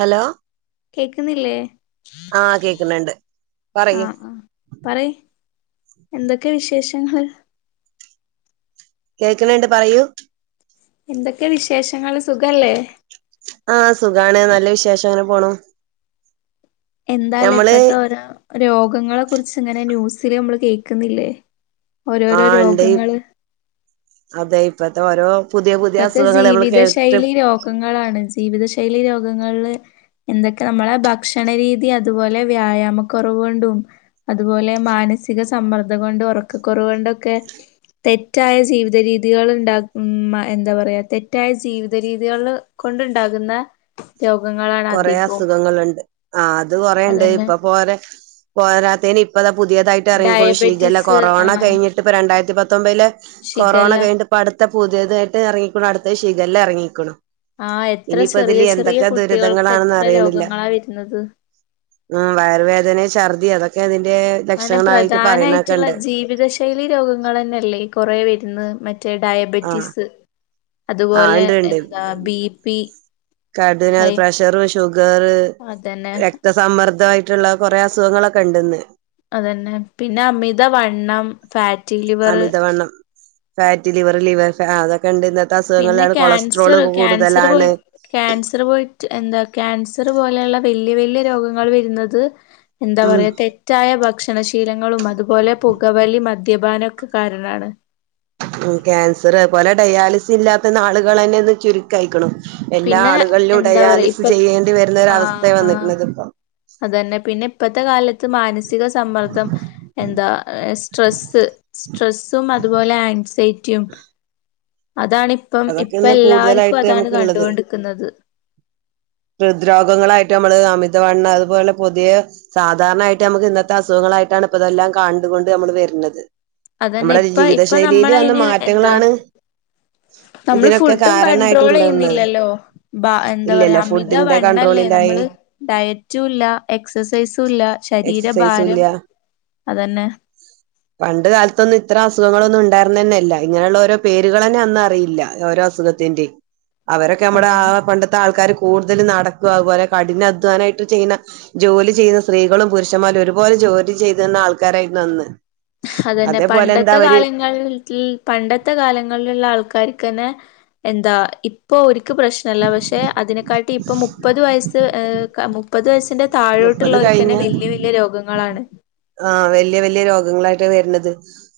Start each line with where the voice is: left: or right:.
right: Hello
left: കേക്കുന്നില്ലേ
right: ആഹ് കേക്കുന്നുണ്ട് പറയൂ
left: പറൈ എന്തൊക്കെയാ വിശേഷങ്ങള്
right: കേക്കണണ്ട് പറയൂ
left: എന്തൊക്കെ വിശേഷങ്ങൾ സുഖല്ലേ
right: ആഹ് സുഖാണ് നല്ല വിശേഷം അങ്ങനെ പോണൂ
left: എന്താലെ ഇപ്പത്തെ ഓരോ രോഗങ്ങളെ കുറിച്ച് ഇങ്ങനെ ന്യൂസില് നമ്മള് കേൾക്കുന്നില്ലേ
right: ആഹ് ഇണ്ടയ് അതെ ഇപ്പത്തെ ഓരോ പുതിയ പുതിയ
left: ഇപ്പത്തെ
right: അസുഖങ്ങള് നമ്മള് കേട്ടിട്ട്
left: ജീവിതശൈലി രോഗങ്ങളാണ് ജീവിത ശൈലി രോഗങ്ങള് എന്തൊക്കെ നമ്മളെ ഭക്ഷണരീതി അതുപോലെ വ്യായാമക്കൊറവ് കൊണ്ടും അതുപോലെ മാനസിക സമ്മർദ്ദം കൊണ്ട് ഒറക്കക്കൊറവ് കൊണ്ടൊക്കെ തെറ്റായ ജീവിത രീതികൾ ഇണ്ടാക്കുന്ന എന്താ പറയാ തെറ്റായ ജീവിത രീതികൾ കൊണ്ടുണ്ടാകുന്ന രോഗങ്ങളാണ്
right: കൊറേ
left: അധികവും
right: അസുഖങ്ങള്ണ്ട് ആഹ് അത് കൊറേണ്ട്
left: അതന്നെ
right: ഇപ്പൊ പോരെ പോരാത്തേന് ഇപ്പതാ പുതിയതായിട്ട് എറങ്ങിക്ക്ണു ശീകല്ല
left: ഡയബറ്റിസ്
right: കൊറോണ
left: ആഹ്
right: കഴിഞ്ഞിട്ട് ഇപ്പ രണ്ടായിരത്തി പത്തൊമ്പതിലെ കൊറോണ
left: ഷിഗല്ല
right: കഴി അപ്പ അടുത്ത പുതിയതായിട്ട് എറങ്ങിക്ക്ണു അടുത്ത ശിഖല്ല എറങ്ങിക്കണു.
left: ആഹ് എത്ര
right: ഇനിയിപ്പോ
left: ചെറിയ
right: ഇതില്
left: ചെറിയ
right: എന്തൊക്കാ ദൂര
left: കുട്ടികൾക്ക്
right: ന്താണ് എന്ന
left: എത്ര
right: അറീണില്ല
left: രോഗങ്ങളാ വരുന്നത്
right: അഹ് വയറ് വേദന ഛർദി അതൊക്കെ അതിന്റെ
left: അങ്ങനെ
right: ലക്ഷണായിട്ട് പറയണൊക്കെ
left: പ്രധാനായിട്ടുള്ള
right: ഇണ്ട്
left: ജീവിതശൈലി രോഗങ്ങൾ തന്നെയല്ലേ കുറെ വരുന്ന് മറ്റേ
right: ആഹ്
left: ഡയബറ്റീസ്
right: ആഹ്
left: അതുപോലെ
right: ഇണ്ട്
left: എന്താ ബി പി
right: കട
left: ഹൈ
right: പ്രഷറ് ഷുഗർ
left: അതന്നെ
right: രക്ത സമ്മർദ്ദമായിട്ടുള്ള കൊറെ അസുഖങ്ങളൊക്കെ ഇണ്ട്ന്ന്.
left: അതന്നെ പിന്നെ അമിതവണ്ണം. ഫാറ്റി ലിവർ
right: അമിതവണ്ണം ഫാറ്റ് ലിവർ ലിവർ അതൊക്കെ ഇണ്ട് ഇന്ന്
left: പിന്നെ
right: അസുഖങ്ങളിലാണ് കൊളസ്ട്രോൾ
left: ക്യാൻസർ ക്യാൻസർ പോയി
right: കൂടുതലാണ്.
left: ക്യാൻസർ പോയിട്ട് എന്താ ക്യാൻസർ പോലെയുള്ള വല്യ വല്യ രോഗങ്ങൾ വരുന്നത് എന്താ
right: ഉം
left: പറയ ത തെറ്റായ ഭക്ഷണശീലങ്ങളും അതുപോലെ പുകവലി മദ്യപാനൊക്കെ കാരണാണ്.
right: ഉം ക്യാൻസർ അതുപോലെ ഡയാലിസി ഇല്ലാത്ത നാളുകൾ തന്നെന്ന് ചരു കായിക്ക്ണ് എല്ലാ
left: പിന്നെ
right: ആളുകളിലും
left: എന്താ പറയാ ഇപ്പ
right: ഡയാലിസ് ചെയ്യേണ്ടി വരുന്ന ഒര
left: ആഹ്
right: അവസ്ഥയ
left: ആഹ്
right: വന്ന്ക്ക്ണ് ഇപ്പൊ
left: അതന്നെ പിന്നെ ഇപ്പത്തെ കാലത്ത് മാനസിക സമ്മർദ്ദം. എന്താ സ്ട്രെസ്സ് സ്ട്രെസ്സും അതുപോലെ ആൻസൈറ്റിയും. അതാണ് ഇപ്പം
right: അതൊക്കെ
left: ഇപ്പ
right: ഇന്ന്
left: എല്ലാർക്കും
right: കൂടുതലായിട്ട്
left: അതാണ്
right: നമുക്കുള്ളത്
left: കണ്ടുകൊണ്ടിക്കുന്നത്.
right: ഹൃദ്രോഗങ്ങളായിട്ട് നമ്മള് അമിതവണ് അതുപോലെ പുതിയ സാധാരണായിട്ട് നമുക്ക് ഇന്നത്തെ അസുഖങ്ങളായിട്ടാണ് ഇപ്പ അതെല്ലാം കണ്ടു കൊണ്ട് നമ്മള് വരുന്നത്.
left: അതന്നെ
right: നമ്മുടെ ഒരു
left: ഇപ്പ
right: ജീവിത
left: ഇപ്പൊ
right: ശൈലിയിയില് വന്ന
left: നമ്മളയിന് എന്താ
right: മാറ്റങ്ങളാണ്.
left: നമ്മള്
right: ഇതിനൊക്കെ
left: ഫുഡും കൺണ്ട്രോൾ
right: കാരണായിട്ടുള്ളത്
left: ചെയ്യുന്നില്ലല്ലോ എന്താ
right: ഇല്ലല്ല
left: പറയാമ്മ മിതാ
right: ഫുഡിന്റെ
left: വണ്ണല്ലേ
right: കൺട്രോളിലായി
left: നമ്മള്. ഡയറ്റും ഇല്ല എക്സസൈസും ഇല്ല
right: എക്സസൈസും
left: ശരീരഭാരം
right: ഇല്ല
left: അതന്നെ. [inaudible]
right: പണ്ട് കാലത്തൊന്നും ഇത്രം അസുഖങ്ങളൊന്നും ഉണ്ടായിരുന്ന തന്നെയ അല്ല ഇങ്ങനെയുള്ള ഓരോ പേരുകൾന്നെ അന്ന അറിയില്ലഓരോ അസുഖ ത്തിന്റിം അവരൊക്കെ നമ്മടെ
left: അതന്നെ
right: ആഹ് പണ്ടത്തെ ആൾക്കാർ കൂടുതലും നടക്ക അതുപോലെ കഠിന അധ്വാനായിട്ട് ചെയ്യുന്ന ജോലി ചെയ്തിരുന്ന സ്ത്രീകളും പുരുഷന്മാരും ഒരുപോലെ ജോലി ചെയ്തന്ന ആൾക്കാരായിട്ട് അന്ന്.
left: അതന്നെ
right: അതേപോലെ എന്താ
left: പണ്ടത്തെ
right: അവര്
left: കാലങ്ങളിൽ വീട്ടിൽ പണ്ടത്തെ കാലങ്ങളിലുള്ള ആൾക്കാർക്ക്ന്നെ എന്താ ഇ ഇപ്പൊ ഒര്ക്ക് പ്രശ്നല്ല പക്ഷെ അതിനെക്കാട്ടി ഇപ്പൊ മുപ്പത് വയസ്സ് ആഹ് മുപ്പത് പ്പത് വയസിന്റെ
right: മുപ്പത്
left: താഴോട്ടുള്ളവര്ക്കെന്നെ
right: കഴിഞ്ഞ
left: വെല്ല്യെ വെല്ല്യെ രോഗങ്ങളാണ്.
right: ആഹ് വെല്ല്യെ വെല്ല്യെ രോഗങ്ങളായിട്ട് വെര്ണത്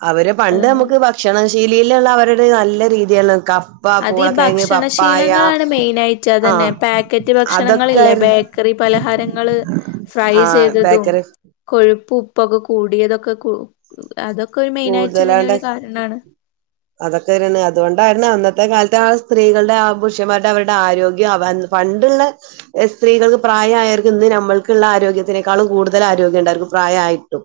right: അവര് പണ്ട്
left: അതന്നെ
right: അമുക്ക് ഭ ക്ഷണ ശീലിയില്ള്ള അവരുടെ നല്ല രീതിയാണ് കപ്
left: അത് ഈ ഭക്ഷണശീലങ്ങളാണ് മെയിനായിട്ട് അതന്നെ
right: ആഹ്
left: പാക്കറ്റ്
right: അതൊക്കെ
left: ഭക്ഷണങ്ങളില്ലേ
right: ആയിരുന്നു
left: ബേക്ക് ക്കറി പലഹാരങ്ങള് ഫ്രൈ
right: ആഹ്
left: ചെയ്തതും
right: ബേക്കറി
left: കൊഴുപ്പ് ഉപ്പൊക്കെ കൂടിയതൊക്കെ കു അതൊക്കെ ഒരു മെയിനായിട്ട്
right: കൂടുതലാണ്ട്
left: ഇതിനൊരു കാരണാണ്.
right: അതൊക്കെ വെര്ണ് അതുകൊണ്ടായ്ര്ണ് അന്നത്തെ കാൽത്തെ ആ സ്ത്രീകൾടെ ആ പുര്ഷ്യമ്മാര്ടെ അവരുടെ ആരോഗ്യം അവ അന്ന് പണ്ട്ള്ളെ സ്ത്രീകൾക്ക് പ്രായായര്ക്കും ഇന്ന് നമ്മൾക്ക്ള്ള ആരോഗ്യത്തിനേക്കാളും കൂടുതലാരോഗ്യണ്ടവർക്ക് പ്രായായിട്ടും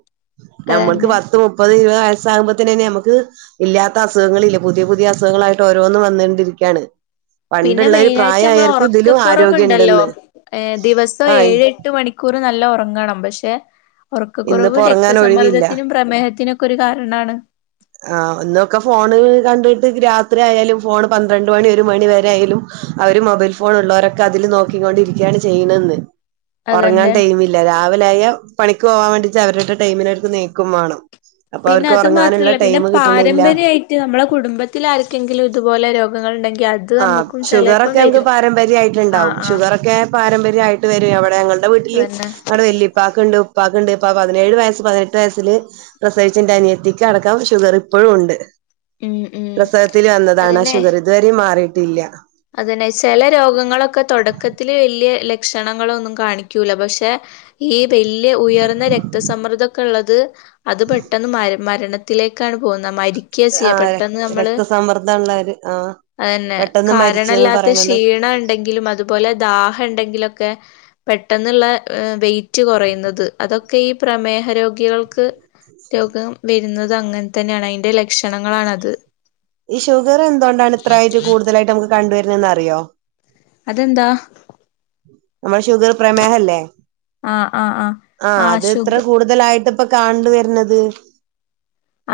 right: നമ്മൾക്ക്
left: അതന്നെ
right: പത്ത് മുപ്പത് ഇരുപത് വയസാകുമ്പോത്ത്നെന്നെ ഞമ്മക്ക് ഇല്ല്യാ ത്ത അസുഖങ്ങളില്ല്യ. പുതിയ പുതിയ അസുഖങ്ങളായിട്ട് ഓരോന്നും വന്നുകൊണ്ടിരിക്ക്യാണ്.
left: പിന്നെ മെയിനായിട്ടമ്മളെ
right: ആരോഗ്യം
left: ഒറക്കക്കൊറവ്ണ്ടല്ലോ
right: ഉണ്ടെന്ന്
left: ഏഹ് ദിവസം
right: ആഹ്
left: ഏഴ് എട്ട് മണി. ക്കൂറ് നല്ല ഒറങ്ങണം, പക്ഷെ
right: ഇന്നിപ്പോ
left: ഉറക്കക്കുറവും
right: ഉറങ്ങാൻ ഒഴിവില്ല
left: രക്തസമ്മർദ്ദത്തിനും പ്രമേഹത്തിനും ഒരു കാരണാണ്.
right: ആഹ് ഇന്നൊക്കെ ഫോണ് കണ്ടിട്ട് രാത്രി ആയാലും ഫോണ് പന്ത്രണ്ട് മണി ഒരു മണി വെരെ ആയാലും അവര് മൊബൈൽ ഫോണ്ള്ളവരൊക്കെ അതില് നോക്കികൊണ്ടിരിക്കയാണ് ചെയ്യ്ണന്ന് ഒറങ്ങാൻ
left: അതന്നെ
right: ടൈമില്ല, രാവിലായ പണിക്ക് പോവാൻ വേണ്ടിട്ട് അവരുടെ ടൈമിന് അവർക്ക് നീക്കും വേണം അപ്പ
left: പിന്നെ
right: അവർക്ക്
left: അത്
right: ഒറങ്ങാന്ള്ളെ
left: മാത്രല്ല പിന്നെ പാരമ്പര്യായിട്ട് നമ്മളെ കുടുംബത്തിലാര്ക്കെങ്കിലും ഇതുപോലെ രോഗങ്ങൾണ്ടെങ്കി അ
right: ആഹ്, ഷുഗറൊക്കെ നമുക്ക്
left: ആഹ്
right: പാരമ്പര്യായിട്ട്ണ്ടാവും
left: ആഹ്
right: ഷുഗറൊക്കെ പാരമ്പര്യായിട്ട് വരും അവടെ ഞങ്ങൾടെ വീട്ടില്
left: അതന്നെ
right: അവിടെ വെല്ലി പ്പാക്ക്ണ്ട് ഉപ്പാക്ക്ണ്ട് ഇപ്പ പതിനേഴ് വയസ്സ് പതിനെട്ട് വയസില് പ്രസവിച്ച ന്റെ അനിയത്തിക്ക് അടക്കം ഷുഗർ ഇപ്പഴുംണ്ട്.
left: ഉം ഉം
right: പ്രസവത്തില് വന്നതാണാ
left: അതന്നെ
right: ഷുഗറ് ഇതുവരെയും മാറിയിട്ടില്ല്യ.
left: അതന്നെ ചെല രോഗങ്ങളൊക്കെ തൊടക്കത്തില് വെല്ല്യെ ലക്ഷണങ്ങളൊന്നും കാണിക്കൂല പക്ഷെ ഈ ബെല്ല്യെ ഉയർന്ന രക്തസമ്മർദ്ദൊക്കെള്ളത് അത് പെട്ടെന്ന് മര മരണത്തിലേക്കാണ് പോകുന്നെ മരി ക്ക്യാ ചെയ്യ
right: ആഹ്
left: പെട്ടെന്ന് അമ്മള്
right: രക്തസമ്മർദ്ദമുള്ളവര് ആഹ്
left: അതെന്നെ
right: പെട്ടെന്ന് മരിച്ചന്ന്
left: കാരണല്ലാത്ത
right: പറയണത്
left: ക്ഷീണം ണ്ടെങ്കിലും അത് പോലെ ദാഹണ്ടെങ്കിലൊക്കെ പെട്ടെന്നുള്ള ഏയ് വെയിറ്റ് കൊറയുന്നത് അതൊ ക്കെ ഈ പ്രമേഹ രോഗികൾക്ക് രോഗം വെ രുന്നത് അങ്ങൻ തന്നെയാണ് അയ്ന്റെ ലക്ഷണങ്ങളാണത്.
right: ഈ ഷുഗർ എന്തുകൊണ്ടാണ് ഇത്രായിട്ട് കൂടുതലായിട്ടമുക്ക് കണ്ടുവരുന്നെന്ന് അറിയോ
left: അതെന്താ
right: നമ്മളെ ഷുഗർ പ്രമേഹല്ലേ
left: ആഹ് ആഹ്
right: ആഹ് അത് ഇത്ര കൂടു തലായിട്ട ഇപ്പൊ കാണ്ട് വെരുന്നത്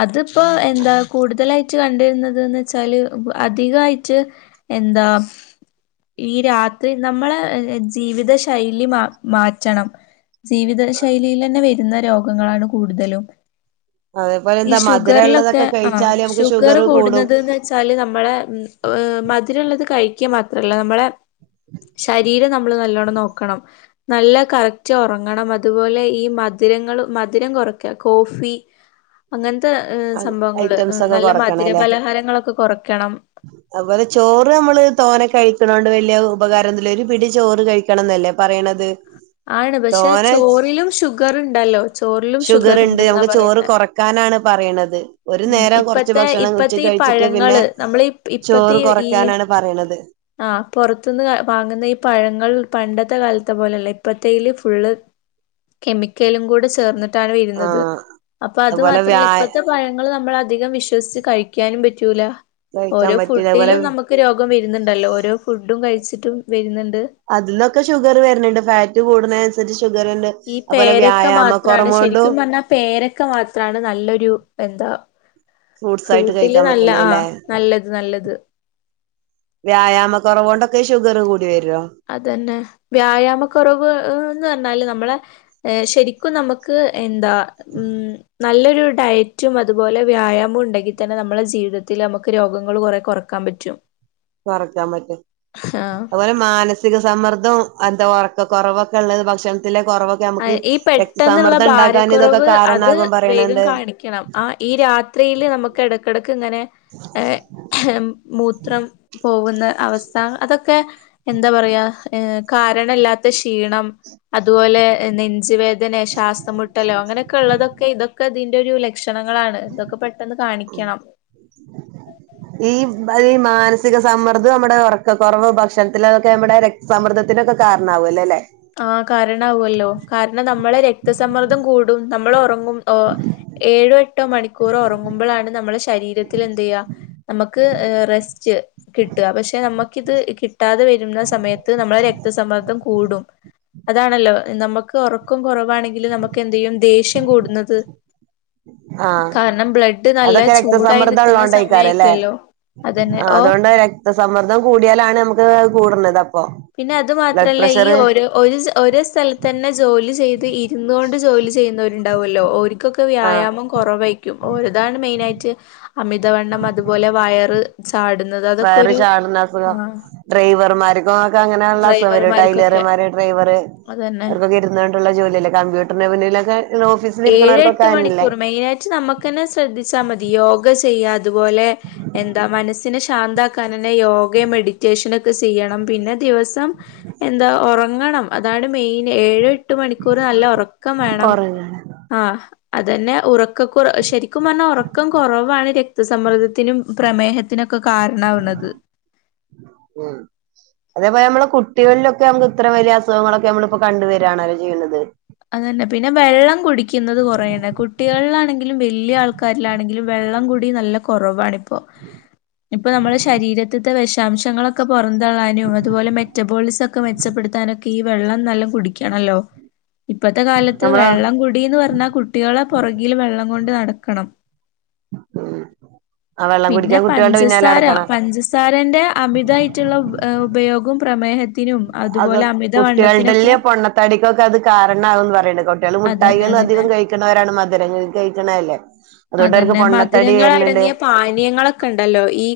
left: അത്പ്പോ എന്താ കൂട്തലായിട്ട് കണ്ടുവെരുന്നതന്ന് വെച്ചാല് അധികായിട്ട് എന്താ ഈ രാത്രി നമ്മളെ ഏഹ് ജീവിത ശൈലി മാ മാറ്റണം ജീവിത ശൈലിയിലെന്നെ വരുന്ന രോഗങ്ങളാണ് കൂട്തലും
right: അതേപോലെ എന്താ മധുരള്ളതൊക്കെ കഴിച്ചാല് നമുക്ക് ഷുഗറ് കൂടും.
left: ച്ചാല് നമ്മളെ ഉം മധുരള്ളത് കഴിക്കാ മാത്രല്ല നമ്മളെ ശരീരം നമ്മള് നല്ലോണം നോക്കണം നല്ല കറക്റ്റ് ഒറങ്ങണം. അത്പോലെ ഈ മധുരങ്ങൾ മധുരം കൊറക്ക കോഫി അങ്ങൻത്തെ ഹ് സംഭവങ്ങള് ഉം
right: ഐറ്റംസ് ഒക്കെ
left: നല്ല
right: കൊറക്കണം അല്ലേ
left: മധുരപലഹാരങ്ങളൊക്കെ കൊറക്കണം
right: അതുപോലെ ചോറ് അമ്മള് തോനെ കഴിക്ക്‌ണോണ്ട് വല്യെര് ഉപകാരം ഒന്നുല്ല ഒരു പിടി ചോറ് കഴി ക്കണംന്നല്ലേ പറയണത്
left: ആണ് പക്ഷെ
right: തോനെ
left: ചോറിലും ഷുഗറ് ഇണ്ടല്ലോ ചോറിലും ഷുഗറ് ഇണ്ട്ന്നാ പറയുന്നെ
right: ക്കാനാണ് പറയ്ണത് ഒരു
left: ഉം
right: നേരം കൊറച്ച്
left: ഇപ്പത്തെ
right: ഭക്ഷണം
left: ഇപ്പത്തെ
right: ഉച്ചക്ക്
left: ഈ
right: കഴിച്ചിട്ട് പിന്നെ
left: പഴങ്ങള് നമ്മള് ഇപ്പത്തെ
right: ചോറ്
left: ഈ
right: കൊറയ്ക്കാനാണ് പറേണത്
left: ആഹ് പൊറത്ത്ന്ന് വാങ്ങുന്ന ഈ പഴങ്ങൾ പണ്ടത്തെ കാലത്തെ പോലെ അല്ല ഇപ്പത്തേല് ഫുള്ള് കെമിക്കലും കൂടെ ചേർന്ന്ട്ടാണ് വെരുന്നത്
right: ആഹ്
left: അപ്പൊ അത്
right: അതുപോലെ വ്യാ
left: മാത്രല്ല ഇപ്പഴത്തെ പഴ ങ്ങള് നമ്മള് അതികം വിശ്വസിച്ചു കഴിക്കാനും പറ്റൂല്ല
right: കഴിക്കാൻ
left: ഓരോ
right: പറ്റൂല അതുപോലെ
left: ഫുഡ്ഡിലും നമ്മക് ക്ക് രോഗം വെര്ന്ന്ണ്ടല്ലോ ഓരോ ഫുഡും കഴിച്ചിട്ടും വെര്ന്ന്ണ്ട്
right: അതിൽന്നൊക്കെ ഷുഗറ് വെര്ന്ണ്ട് ഫാറ്റ് കൂടുന്നേന് അനുസരിച്ച് ഷുഗറ്ന്റെ
left: ഈ
right: അത്പോലെ
left: പേരക്ക മാത്രാണ്
right: വ്യായാമക്കൊറമോണ്ടും
left: ശരിക്കും പറഞ്ഞാ പേരക്ക മാത്രാണ് നല്ലൊരു എന്താ
right: ഫ്രൂട്ട്സ് ആയിട്ട്
left: ഫ്രൂട്ടില്
right: കഴിക്കാൻ
left: നല്ല
right: പറ്റണില്ലേ
left: ആഹ് നല്ലത് നല്ലത്
right: വ്യായാമ കൊറവോണ്ടൊക്കെ ഷുഗറ് കൂടി വെരോ
left: അത് തന്നെ വ്യായാമ കുറവ് ന്ന് പറഞ്ഞാല് നമ്മളെ എഹ് ശെരി ക്കും നമ്മക്ക് എന്താ ഉം നല്ലൊരു ഡയ റ്റും അത്പോലെ വ്യായാമും ഉണ്ടെങ്കിതന്നെ നമ്മളെ ജീവിതത്തില് അമ്മക്ക് രോഗങ്ങള് കൊറേ കൊറക്കാം പറ്റും
right: കൊറക്കാം പറ്റും
left: ആഹ്
right: അഹ്പോലെ മ് മാനസിക സമ്മർദ്ദം എന്ത ഒറക്ക കൊറവൊക്കെ ഇള്ളത് ഭക്ഷണത്തിലെ കൊറവൊ ക്കെ ഞമ്മക്ക്
left: ഈ പെട്ടെന്നുള്ള
right: രക്തസമ്മർദ്ദം ഇണ്ടാക്കാന് ഇതൊക്കെ
left: ഭാരക്കുറവ് അത്
right: കാരണാകും പറേണ്
left: വേഗം
right: ണ്ട്
left: കാണിക്കണം ആ ഈ രാത്രിയില് നമ്മ് ക്ക്‌ എടക്കെടക്ക് ഇങ്ങനെ ഏ മൂത്രം പോകുന്ന അവസ് സ്ഥ അതൊക്കെ എന്താ പറയാ ഏ കാരണല്ലാത്ത ക്ഷീണം അതുപോലെ എഹ് നെഞ്ചുവേദനേ ശ്വാസമുട്ടലോ അങ്ങനെക്കെ ഇള്ളതൊക്കെ ഇതൊക്കെ ഇതിന്റെ ഒരു ലെ ക്ഷണങ്ങളാണ് ഇതൊക്കെ പെട്ടെന്ന് കാണിക്കണം
right: ഉം ഉം ഈ ബ ല്ല ഈ മാനസിക സമ്മർദ്ദം നമ്മടെ ഒറക്ക ക്കൊറവ് ഭക്ഷണത്തിലെ അതൊക്കെ നമ്മടെ രക് സമ്മർദ്ദത്തിനൊക്കെ കാരണാവൊല്ലെല്ലേ
left: ആഹ് കാരണാവൊല്ലോ കാരണം നമ്മളെ രക്തസമ്മർദ്ദം കൂടും നമ്മള് ഒറങ്ങ് ങ്ങും എഹ് ഏഴോ എട്ടോ മണിക്കൂർ ഒറങ്ങുമ്പളാണ് നമ്മളെ ശരീരത്തില് എന്തെയ്യാ നമ്മ്ക്ക് റെസ്റ്റ് കിട്ട്കാ പക്ഷെ നമ്മ ഇത് കിട്ടാതെ വെരുന്ന സമയത്ത് നമ്മളെ രക്തസമ്മർദ്ദം കൂടും അതാണല്ലോ നമ്മക്ക് ഒറക്കം കൊറവാണെങ്കില് നമ്മക്ക് എന്തെയ്യും ദേഷ്യം കൂടുന്നത്
right: ആഹ്
left: കാരണം ബ്ലഡ് നല്ല
right: അതൊക്കെ
left: ചൂടായി
right: രക്തസമ്മർദ്ദം
left: നിക്ക്‌ന്ന സമയം
right: ഉള്ളോണ്ടേക്കാരം അല്ലേ
left: ആയിക്കുവല്ലോ
right: ആഹ് അതോണ്ട് അഹ് രക്തസമ്മർദ്ദം കൂടിയാലാണ് അമ്മ്ക്ക് അഹ് കൂട്ണ്ത് അപ്പൊ
left: പിന്നെ അത്
right: ബ്ലഡ്
left: മാത്രല്ല ഈ
right: പ്രഷർ
left: ഒര് ഒരു ഒരേ സ്ഥലത്ത് തന്നെ ജോലി ചെയ്ത് ഇര്ന്ന് കൊണ്ട് ജോലി ചെയ്യ്ന്നവര് ഇണ്ടാവൊല്ലോ ഓര്ക്കൊക്കെ
right: ആഹ്
left: വ്യായാമം കൊ കൊറവേയ്ക്കും ഓരതാണ് മെയ്നായിറ്റ് അമിതവണ്ണം അത് പോലെ വയറ് ചാട്ന്ന
right: വയറ് ചാട്ണ അസുഖം ഡ്രൈവർമാര്ക്കു ഒക്കെ അങ്ങനെ ആണല്ലോ അസുഖം വെരാ
left: ഡ്രൈവർമാർക്കൊക്കെ
right: ടൈലർമാര് ഡ്രൈവർ
left: അതന്നെ
right: അവർക്കൊക്കെ ഇര് ന്ന്ങ്ങാണ് ഇള്ളെ ജോലി അല്ലെ കമ്പ്യൂട്ടർന്റെ മുന്നിലൊക്കെ ഇത്‌ ഓഫീസ്
left: ഏഴ് എട്ട് മണിക്കൂറ് മെയ്നായിറ്റ് നമ്മക്കെന്നെ ശ്രദ്ധിച്ചാമതി യോഗ ചെയ്യാ അ ത്പോലെ എന്താ മനസ്സിന് ശാന്ത ക്കാനെന്നെ യോഗയും മെഡിറ്റേഷന് ഒക്കെ ചെയ്യണം പിന്നെ ദിവസം എന്താ ഒറങ്ങണം അതാണ് മെയ്ന് ഏഴ് എട്ട് മണിക്കൂറ് നല്ല ഒറക്കം വേണം
right: ഉറങ്ങാണ്
left: ആഹ് അതന്നെ ഉറക്ക കുറവ് ശരിക്കും പറഞ്ഞാൽ ഉറക്കം കുറവാണ് രക്തസമ്മർദ്ദത്തിനും പ്രമേഹ ത്തിനൊക്കെ കാരണവ്ന്നത്
right: ഹ് അതേപോലെ നമ്മള് കുട്ടികളിലൊക്കെ നമുക്ക് ഇത്ര വലിയ അസുഖങ്ങളൊക്കെ നമ്മളപ്പോ കണ്ടുവരാണല്ലോ ചെയ്യുന്നത്
left: അത തന്നെ പിന്നെ വെള്ളം കുടിക്കുന്നത് കൊറേണേ കുട്ടികളിലാണെങ്കിലും വലിയ ആൾക്ക കാരിലാണെങ്കിലും വെള്ളം കുടി നല്ല കൊറവാണിപ്പോ ഇപ്പൊ നമ്മള് ശരീരത്തിത്തെ വിഷാംശങ്ങളൊ ഒക്കെ പുറന്തളാനും അതുപോലെ മെറ്റബോളിസ ഒക്കെ മെച്ചപ്പെടുത്താനൊക്കെ ഈ വെള്ളം നല്ല കുടിക്കണല്ലോ ഇപ്പത്തെ കാലത്ത്
right: നമ്മള്
left: വെള്ളം കുടിന്ന് പറഞ്ഞാ കുട്ടികളെ പുറകിൽ വെള്ളം കൊണ്ട് നടക്കണം
right: ആ വെള്ളം
left: പിന്നെ
right: കുടിക്കാൻ കുട്ടികളുടെ പിന്നാലെ
left: പഞ്ചസാര
right: നടക്കണം
left: പഞ്ചസ സാരന്റെ അമിതയിട്ടുള്ള ഉപ ഉപയോഗവും പ്രമേഹ ത്തിനും അതുപോലെ അമിതവണ്ണത്തിനൊക്കെ
right: തടിക്കൊക്കെ അത് കാരണമാകുന്ന്‌ പറയ്ണ് കുട്ടികള്
left: അതന്നെ
right: മുട്ടായികള്
left: അതന്നെ
right: അധികം കൈ ക്ക്ണെരാണ് മധുരംങ്ങൾ കഴിക്കണല്ലേ അതുകൊണ്ട് അവർക്ക്
left: അതന്നെ
right: പൊണ്ണത്തടി
left: മധുരങ്ങള്
right: വരുന്നുണ്ട്
left: അടങ്ങിയ പാനീയങ്ങളൊക്കെ ഇണ്ടല്ലോ ഈ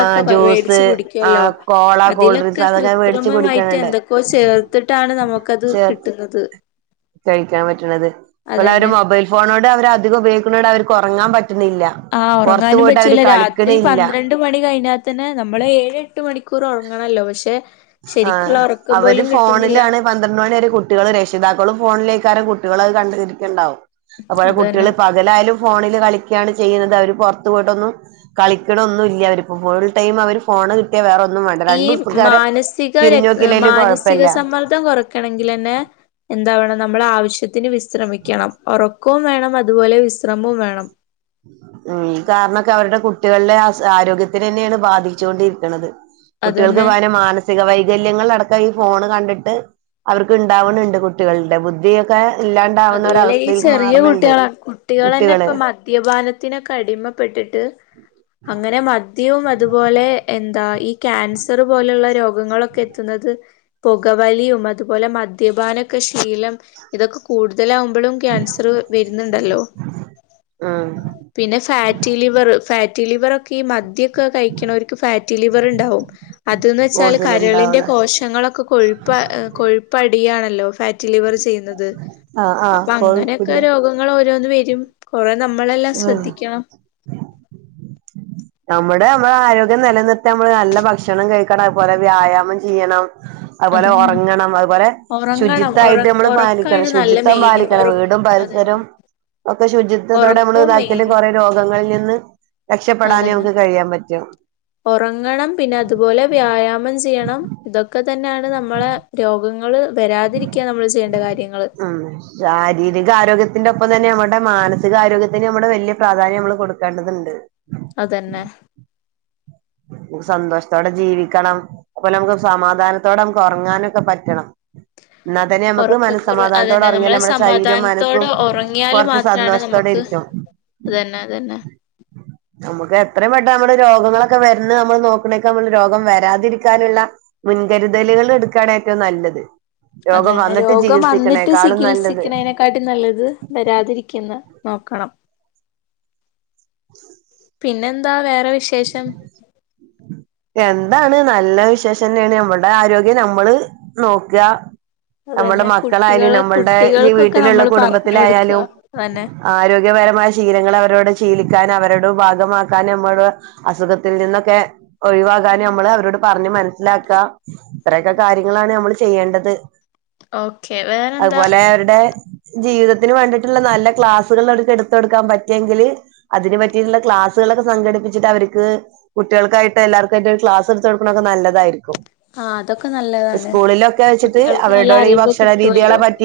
right: ആ ജ്യൂസ്
left: മേടിച്ച്
right: ആ
left: കുടിക്കുല്ലോ
right: കോള
left: അതിലൊക്കെ
right: കൂൾഡ്രിങ്ക്സ് അതൊക്കെ മേടിച്ച്
left: കൃത്രിമമായിട്ട്
right: കുടിക്കണണ്ട്
left: എന്തൊക്കോ ചേ ത്തിട്ടാണ് നമുക്കത്
right: ചേ
left: കിട്ടുന്നത്
right: കഴിക്കാൻ പറ്റണത് അപ്പൊലെ
left: അതന്നെ
right: മൊബൈൽ ഫോണോട് അവരധികം ഉപയോഗിക്കുന്നണ്ട് അവർക്ക് ഉറങ്ങാൻ പറ്റുന്നില്ല
left: ആ
right: പൊറത്ത് പോയിട്ട് അവര് കളിക്ണില്ല
left: ഏട്ട് മണി കഴിഞ്ഞാ തന്നെ നമ്മള് ഏഴ് എട്ട് മണിക്കൂർ ഉറങ്ങണല്ലോ പക്ഷെ
right: ആ
left: ശരിക്കുള്ള ഉറക്കം
right: അവര്
left: പോലും കിട്ടുന്നില്ല
right: ഫോണിലാണ് പന്ത്രണ്ട് മണി വരെ കുട്ടികളും രക്ഷിതാക്കളും ഫോണിലേക്കരം കുട്ടികള് അത് കണ്ടിരിക്കുണ്ടാവും അപ്പോലെ
left: അതന്നെ
right: കുട്ടികള് പകലായാലും ഫോണില് കളിക്കയാണ് ചെയ്യുന്നത് അവര് പുറത്തു പോയിട്ടൊന്നും കളിക്കണ ഒന്നു ഇല്ല അവരിപ്പ ഫുൾ ടൈം അവര് ഫോണ് കിട്ടിയാ വേറെ ഒന്നും വേണ്ട രണ്ടു ദിവസകാരെ
left: ഒക്കെ രക്ത മാനസിക സമ്മർദ്ദം കുറ ക്കനങ്കിൽന്നെ എന്താവണം നമ്മള ആവശ്യത്തിന് വിശ്രമിക്കണം ഒറ ഉറക്കവും വേണം അതുപോലെ വിശ്രമവും വേണം
right: ഉം കാരണൊക്കെ അവരുടെ കുട്ടികളുടെ ആരോഗ്യത്തിന് തന്നെയാണ് ബാധിച്ചു കൊണ്ടിരിക്കണത് കുട്ടികൾക്ക്
left: അതന്നെ
right: വയ മാനസിക സിക വൈകല്യങ്ങൾ അടക്കം ഈ ഫോൺ കണ്ടിട്ട് അവർക്ക് ഉണ്ടാവുന്നുണ്ട് കുട്ടികളുടെ ബുദ്ധിയ ക്കെ ഇല്ലാണ്ട
left: അതുപോലെ ഈ ചെറിയ കുട്ടികൾ കുട്ടികൾ തന്നെ
right: കുട്ടികള്
left: ഇപ്പ മദ്യപാനത്തിനൊക്കെ അടിമപ്പെട്ടു ട്ട് അങ്ങനെ മദ്യവും അതുപോലെ എന്താ ഈ ക്യാൻസർ പോലുള്ള രോഗങ്ങളൊക്കെ എതുന്നത് പുകവലിയും അതുപോലെ മദ്യപാനൊക്കെ ശീലം ഇതൊക്കെ കൂടു തലാവുമ്പോഴും ക്യാൻസർ വരുന്നുണ്ടല്ലോ
right: ഉം
left: പിന്നെ ഫാറ്റി ലിവർ ഫാറ്റി ലിവർ ഒക്കെ ഈ മദ്യ ക്കെ കൈകുനരെർക്കു ഫാറ്റി ലിവർ ഇണ്ടാവും അത് എന്ന് വെച്ചാൽ കരളിന്റെ
right: കൂടുതലുണ്ടാവണ
left: കോസ ങ്ങളൊക്കെ കൊഴുപ്പ് കൊഴുപ്പ് അടിയാണല്ലോ ഫാറ്റി ലിവർ ചെയ്യ ചെയുന്നത്
right: ആഹ് ആഹ്
left: അപ്പൊ അങ്ങനെയൊക്കെ
right: കൊഴപ്പില്ല
left: രോഗങ്ങൾ ഓരോന്ന് വരും കുറേ നമ്മളെല്ലാം
right: ഉം
left: ശ്രദ്ധിക്കണം
right: നമ്മുടെ നമ്മൾ ആരോഗ്യം നിലനിർത്ത നമ്മള് നല്ല ഭക്ഷണം കഴിക്കണം അതുപോലെ വ്യായാമം ചെയ്യണം
left: [inaudible]
right: അതുപോലെ
left: അതന്നെ
right: ഉറങ്ങണം അതുപോലെ
left: ഒറങ്ങണം
right: ശുചിത്വായിട്ട് നമ്മള് പാലിക്കണം
left: ഉറക്കാണ് നല്ല
right: ശുചിത്വം
left: മെയിന്
right: പാലിക്കണം വീടും പരിസരവും
left: [unintelligible]
right: ഒക്കെ ശുചിത്വത്തോടെ നമ്മള്
left: ഉറക്കവും
right: ഇതാക്കിയാലും
left: മെയിനും
right: കൊറെ രോഗങ്ങളില് നിന്ന് രക്ഷപ്പെടാന് നമുക്ക് കഴിയാൻ പറ്റും
left: ഒറങ്ങണം പിന്നെ അതുപോലെ വ്യായാമം ചെയ്യണം ഇതൊക്കെ തന്നെയാണ് നമ്മളെ രോഗങ്ങള് വരാതിരിക്കാൻ നമ്മള് ചെയ്യേണ്ട കാര്യങ്ങള്
right: ആഹ് ശാരീരിക ആരോഗ്യത്തിന്റെ ഒപ്പം തന്നെ നമ്മടെ മാനസിക ആരോഗ്യത്തിന് നമ്മടെ വലിയ പ്രാധാന്യം നമ്മള് കൊട്ക്കേണ്ടതുണ്ട്
left: അതന്നെ
right: സന്തോഷത്തോടെ ജീവിക്കണം അതുപോലെ നമുക്ക് സമാധാനത്തോടെ നമുക്ക് ഒറങ്ങാനൊക്കെ പറ്റണം ഇന്നാ തന്നെ നമ്മുക്ക്
left: ഉറക്കക്കുറവ്
right: മനസ്സമാധാനത്തോട്
left: അതന്നെ
right: ഒറങ്ങിയാല്
left: നമ്മള്
right: നമ്മളെ ശരീരവും മനസ്സും
left: സമാധാനത്തോടെ ഉറങ്ങിയാല്
right: കൊറച്ച്
left: മാത്രാണ്
right: സന്തോഷത്തോടെ
left: നമുക്ക്
right: ഇരിക്കും
left: അതന്നെ അതന്നെ
right: നമുക്ക് എത്രയും പെട്ടന്ന് നമ്മുടെ രോഗങ്ങളൊ ക്കെ വരുന്ന് നമ്മള് നോക്കണൊക്കെ നമ്മള് രോഗം വരാതിരിക്കാന്ള്ള മുൻകരുതല്കള് എട്ക്കാണ് ഏറ്റവും നല്ലത്
left: അത്
right: രോഗം
left: തന്നെ
right: വന്നിട്ട്
left: രോഗം വന്നിട്ട്
right: ചികിത്സിക്കണേക്കാളും നല്ലത്
left: ചികിത്സിക്ക്ണേനെക്കാ ട്ടിലും നല്ലത് വരാതിരിക്ക്ന്ന നോക്കണം പിന്നെന്താ വേറെ വിശേഷം
right: എന്താണ് നല്ല വിശേഷന്ന്യാണ് നമ്മുടെ ആരോഗ്യം നമ്മള് നോക്കാ നമ്മളെ
left: അതന്നെ
right: മക്കളായാലും
left: കുട്ടികള്
right: നമ്മള്ടെ ഈ
left: കുട്ടികൾക്കൊക്കെ
right: വീട്ടില്ള്ള
left: നമ്മള് പറഞ്ഞു കൊടുക്ക
right: കുടുംബത്തിലായാലും
left: അതന്നെ
right: ആരോഗ്യപരമായ ശീലങ്ങള് അവരോട് ശീലിക്കാന് അവരോട് ഭാഗമാക്കാന് നമ്മള് അസുഖത്തില് നിന്നൊക്കെ ഒഴിവാകാന് നമ്മള് അവരോട് പറഞ്ഞ് മനസ്സിലാക്ക ഇത്രയൊക്കെ കാര്യങ്ങളാണ് നമ്മള് ചെയ്യേണ്ടത്
left: ഓക്കെ വേറെന്താ
right: അതുപോലെ അവര്ടെ ജീവിതത്തിന് വേണ്ടിയിട്ടുള്ള നല്ല ക്ലാസ്സുകള് അവർക്ക് എടുത്ത് കൊട്ക്കാൻ പറ്റുങ്കില് അതിനന് പറ്റിയിട്ട്ള്ള ക്ലാസ്സുകളൊക്കെ സംഘടിപ്പിച്ചിട്ട് അവർക്ക് കുട്ട്യേള്ക്കാ ഇപ്പ എല്ലാർക്കു ആയിട്ടൊര് ക്ലാസ് എട്ത്ത് കൊട്ക്ക്ണൊക്കെ നല്ലതായിരിക്കും
left: ആഹ് അതൊക്കെ നല്ലതാണ്
right: സ്കൂളിലൊക്കെ വെച്ചിട്ട്
left: കുട്ടികൾക്ക് നല്ല
right: അവരോട് ഈ
left: അറിവ്
right: ഭക്ഷണ രീതികളെ
left: കിട്ടുവല്ലോ
right: പറ്റി